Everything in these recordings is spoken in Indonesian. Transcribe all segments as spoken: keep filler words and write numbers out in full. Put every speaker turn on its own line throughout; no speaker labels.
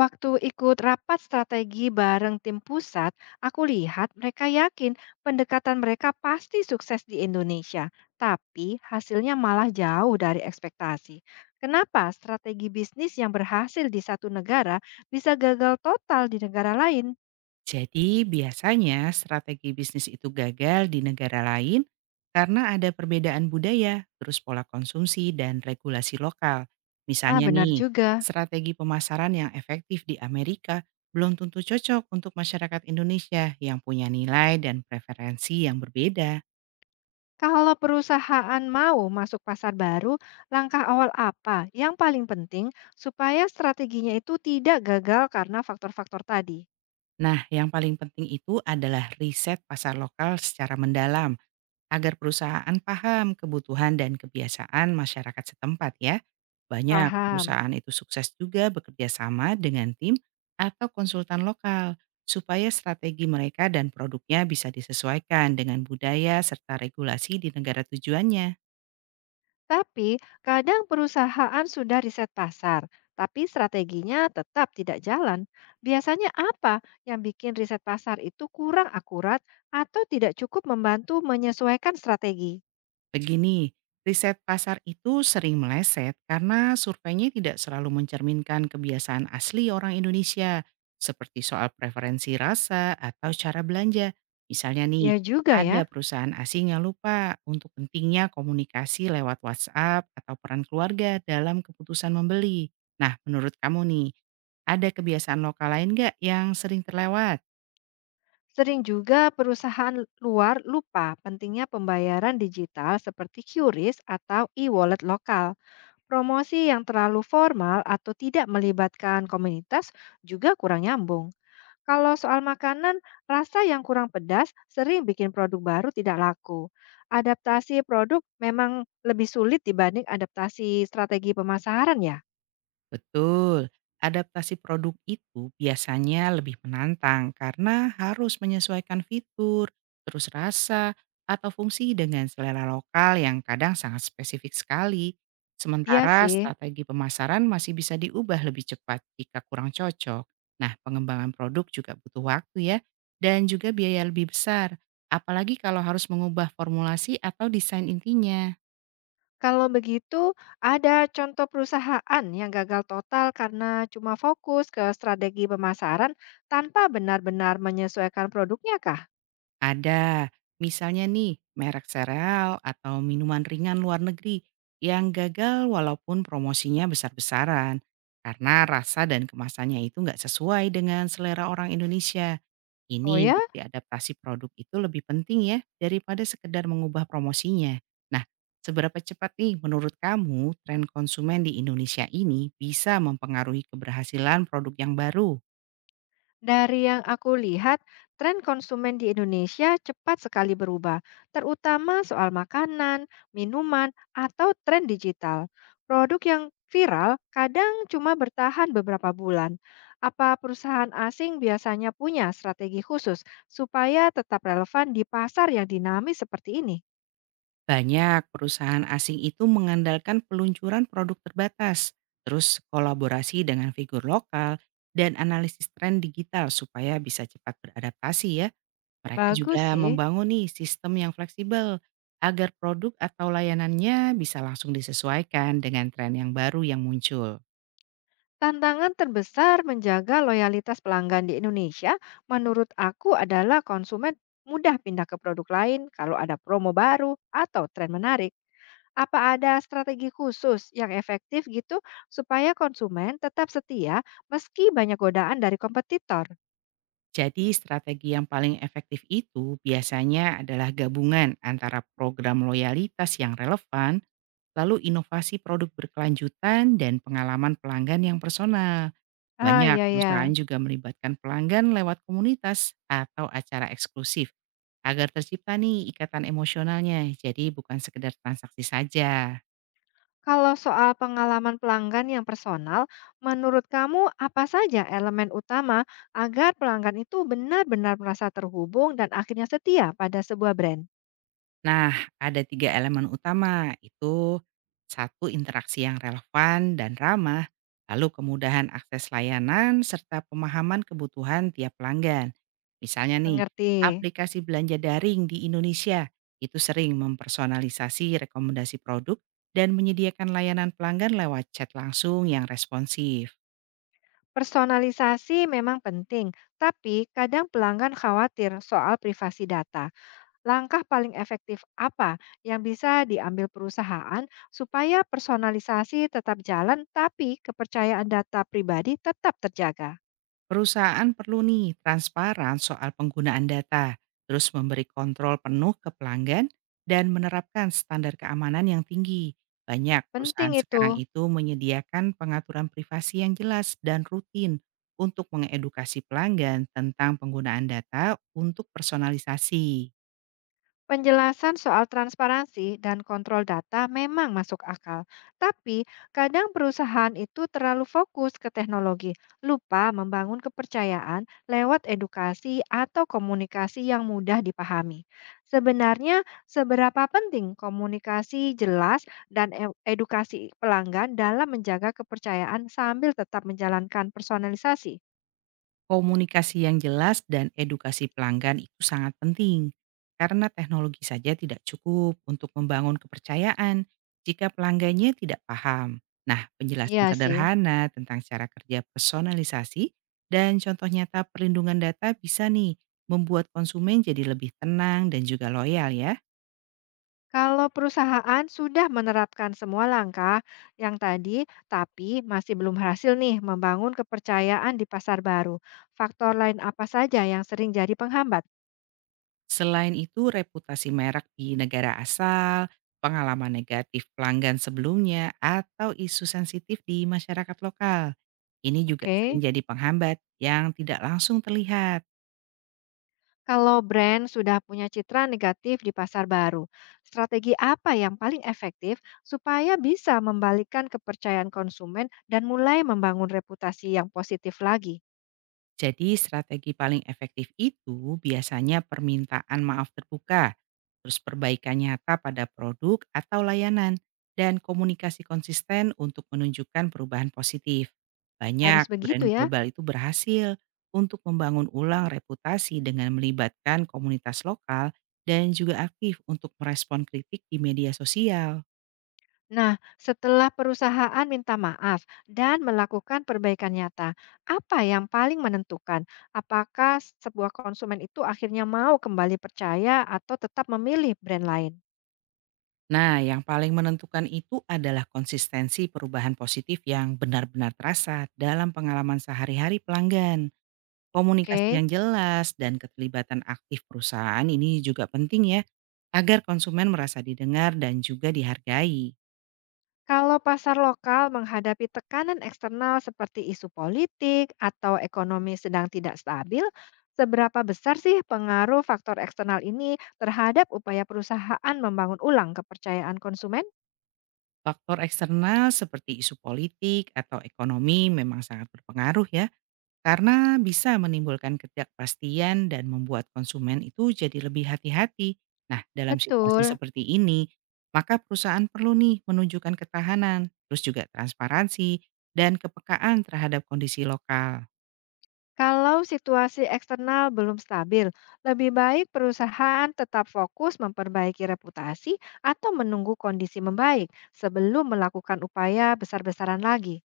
Waktu ikut rapat strategi bareng tim pusat, aku lihat mereka yakin pendekatan mereka pasti sukses di Indonesia, tapi hasilnya malah jauh dari ekspektasi. Kenapa strategi bisnis yang berhasil di satu negara bisa gagal total di negara lain?
Jadi biasanya strategi bisnis itu gagal di negara lain karena ada perbedaan budaya, terus pola konsumsi dan regulasi lokal.
Ah,
Misalnya
benar
nih,
juga.
strategi pemasaran yang efektif di Amerika belum tentu cocok untuk masyarakat Indonesia yang punya nilai dan preferensi yang berbeda.
Kalau perusahaan mau masuk pasar baru, langkah awal apa yang paling penting supaya strateginya itu tidak gagal karena faktor-faktor tadi?
Nah, yang paling penting itu adalah riset pasar lokal secara mendalam agar perusahaan paham kebutuhan dan kebiasaan masyarakat setempat ya. Banyak
Paham.
perusahaan itu sukses juga bekerja sama dengan tim atau konsultan lokal supaya strategi mereka dan produknya bisa disesuaikan dengan budaya serta regulasi di negara tujuannya.
Tapi kadang perusahaan sudah riset pasar, tapi strateginya tetap tidak jalan. Biasanya apa yang bikin riset pasar itu kurang akurat atau tidak cukup membantu menyesuaikan strategi?
Begini, riset pasar itu sering meleset karena surveinya tidak selalu mencerminkan kebiasaan asli orang Indonesia, seperti soal preferensi rasa atau cara belanja. Misalnya nih,
Ya juga ya,
ada perusahaan asing yang lupa untuk pentingnya komunikasi lewat WhatsApp atau peran keluarga dalam keputusan membeli. Nah, menurut kamu nih, ada kebiasaan lokal lain nggak yang sering terlewat?
sering juga perusahaan luar lupa pentingnya pembayaran digital seperti Q R I S atau e-wallet lokal. Promosi yang terlalu formal atau tidak melibatkan komunitas juga kurang nyambung. Kalau soal makanan, rasa yang kurang pedas sering bikin produk baru tidak laku. Adaptasi produk memang lebih sulit dibanding adaptasi strategi pemasaran ya?
Betul, adaptasi produk itu biasanya lebih menantang karena harus menyesuaikan fitur, terus rasa, atau fungsi dengan selera lokal yang kadang sangat spesifik sekali.
Iya
Sementara
sih.
strategi pemasaran masih bisa diubah lebih cepat jika kurang cocok. Nah, pengembangan produk juga butuh waktu ya, dan juga biaya lebih besar, apalagi kalau harus mengubah formulasi atau desain intinya.
Kalau begitu, ada contoh perusahaan yang gagal total karena cuma fokus ke strategi pemasaran tanpa benar-benar menyesuaikan produknya kah?
Ada, misalnya nih merek sereal atau minuman ringan luar negeri yang gagal walaupun promosinya besar-besaran karena rasa dan kemasannya itu nggak sesuai dengan selera orang Indonesia.
Oh
Ini
ya?
bukti adaptasi produk itu lebih penting ya daripada sekedar mengubah promosinya. Nah, seberapa cepat nih menurut kamu tren konsumen di Indonesia ini bisa mempengaruhi keberhasilan produk yang baru?
Dari yang aku lihat, tren konsumen di Indonesia cepat sekali berubah, terutama soal makanan, minuman, atau tren digital. Produk yang viral kadang cuma bertahan beberapa bulan. Apa perusahaan asing biasanya punya strategi khusus supaya tetap relevan di pasar yang dinamis seperti ini?
Banyak perusahaan asing itu mengandalkan peluncuran produk terbatas, terus kolaborasi dengan figur lokal, dan analisis tren digital supaya bisa cepat beradaptasi ya. Mereka
Bagus
juga
sih.
membangun nih sistem yang fleksibel agar produk atau layanannya bisa langsung disesuaikan dengan tren yang baru yang muncul.
Tantangan terbesar menjaga loyalitas pelanggan di Indonesia, menurut aku, adalah konsumen mudah pindah ke produk lain kalau ada promo baru atau tren menarik. Apa ada strategi khusus yang efektif gitu supaya konsumen tetap setia meski banyak godaan dari kompetitor?
Jadi strategi yang paling efektif itu biasanya adalah gabungan antara program loyalitas yang relevan lalu inovasi produk berkelanjutan dan pengalaman pelanggan yang personal.
Ah,
Banyak
iya,
perusahaan
ya.
juga melibatkan pelanggan lewat komunitas atau acara eksklusif agar tercipta nih ikatan emosionalnya. Jadi bukan sekedar transaksi saja.
Kalau soal pengalaman pelanggan yang personal, menurut kamu apa saja elemen utama agar pelanggan itu benar-benar merasa terhubung dan akhirnya setia pada sebuah brand?
Nah, ada tiga elemen utama, itu satu interaksi yang relevan dan ramah, lalu kemudahan akses layanan, serta pemahaman kebutuhan tiap pelanggan. Misalnya nih,
Mengerti.
aplikasi belanja daring di Indonesia itu sering mempersonalisasi rekomendasi produk dan menyediakan layanan pelanggan lewat chat langsung yang responsif.
Personalisasi memang penting, tapi kadang pelanggan khawatir soal privasi data. Langkah paling efektif apa yang bisa diambil perusahaan supaya personalisasi tetap jalan, tapi kepercayaan data pribadi tetap terjaga?
Perusahaan perlu nih transparan soal penggunaan data, terus memberi kontrol penuh ke pelanggan, dan menerapkan standar keamanan yang tinggi. Banyak perusahaan
Penting
sekarang
itu.
itu menyediakan pengaturan privasi yang jelas dan rutin untuk mengedukasi pelanggan tentang penggunaan data untuk personalisasi.
Penjelasan soal transparansi dan kontrol data memang masuk akal, tapi kadang perusahaan itu terlalu fokus ke teknologi, lupa membangun kepercayaan lewat edukasi atau komunikasi yang mudah dipahami. Sebenarnya, seberapa penting komunikasi jelas dan e- edukasi pelanggan dalam menjaga kepercayaan sambil tetap menjalankan personalisasi?
Komunikasi yang jelas dan edukasi pelanggan itu sangat penting, karena teknologi saja tidak cukup untuk membangun kepercayaan jika pelanggannya tidak paham. Nah, penjelasan
Iya sih.
sederhana tentang cara kerja personalisasi dan contoh nyata perlindungan data bisa nih membuat konsumen jadi lebih tenang dan juga loyal ya.
Kalau perusahaan sudah menerapkan semua langkah yang tadi, tapi masih belum berhasil nih membangun kepercayaan di pasar baru. Faktor lain apa saja yang sering jadi penghambat?
Selain itu, reputasi merek di negara asal, pengalaman negatif pelanggan sebelumnya, atau isu sensitif di masyarakat lokal. Ini juga
Oke.
sering jadi penghambat yang tidak langsung terlihat.
Kalau brand sudah punya citra negatif di pasar baru, strategi apa yang paling efektif supaya bisa membalikkan kepercayaan konsumen dan mulai membangun reputasi yang positif lagi?
Jadi strategi paling efektif itu biasanya permintaan maaf terbuka, terus perbaikan nyata pada produk atau layanan, dan komunikasi konsisten untuk menunjukkan perubahan positif.
Harus
Banyak
begitu
brand
ya.
global itu berhasil untuk membangun ulang reputasi dengan melibatkan komunitas lokal dan juga aktif untuk merespon kritik di media sosial.
Nah, setelah perusahaan minta maaf dan melakukan perbaikan nyata, apa yang paling menentukan? Apakah sebuah konsumen itu akhirnya mau kembali percaya atau tetap memilih brand lain?
Nah, yang paling menentukan itu adalah konsistensi perubahan positif yang benar-benar terasa dalam pengalaman sehari-hari pelanggan. Komunikasi
Oke,
yang jelas dan keterlibatan aktif perusahaan ini juga penting ya, agar konsumen merasa didengar dan juga dihargai.
kalau pasar lokal menghadapi tekanan eksternal seperti isu politik atau ekonomi sedang tidak stabil, seberapa besar sih pengaruh faktor eksternal ini terhadap upaya perusahaan membangun ulang kepercayaan konsumen?
Faktor eksternal seperti isu politik atau ekonomi memang sangat berpengaruh ya. Karena bisa menimbulkan ketidakpastian dan membuat konsumen itu jadi lebih hati-hati. Nah, dalam situasi
Betul.
seperti ini, maka perusahaan perlu nih menunjukkan ketahanan, terus juga transparansi, dan kepekaan terhadap kondisi lokal.
Kalau situasi eksternal belum stabil, lebih baik perusahaan tetap fokus memperbaiki reputasi atau menunggu kondisi membaik sebelum melakukan upaya besar-besaran lagi.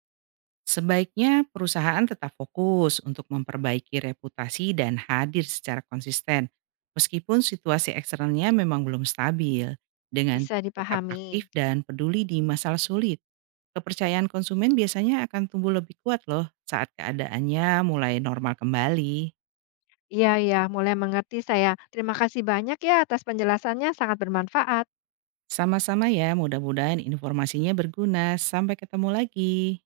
Sebaiknya perusahaan tetap fokus untuk memperbaiki reputasi dan hadir secara konsisten, meskipun situasi eksternalnya memang belum stabil, dengan
Bisa
tetap
dipahami.
aktif dan peduli di masalah sulit. Kepercayaan konsumen biasanya akan tumbuh lebih kuat loh saat keadaannya mulai normal kembali.
Iya, ya, mulai mengerti saya. Terima kasih banyak ya atas penjelasannya, sangat bermanfaat.
Sama-sama ya, mudah-mudahan informasinya berguna. Sampai ketemu lagi.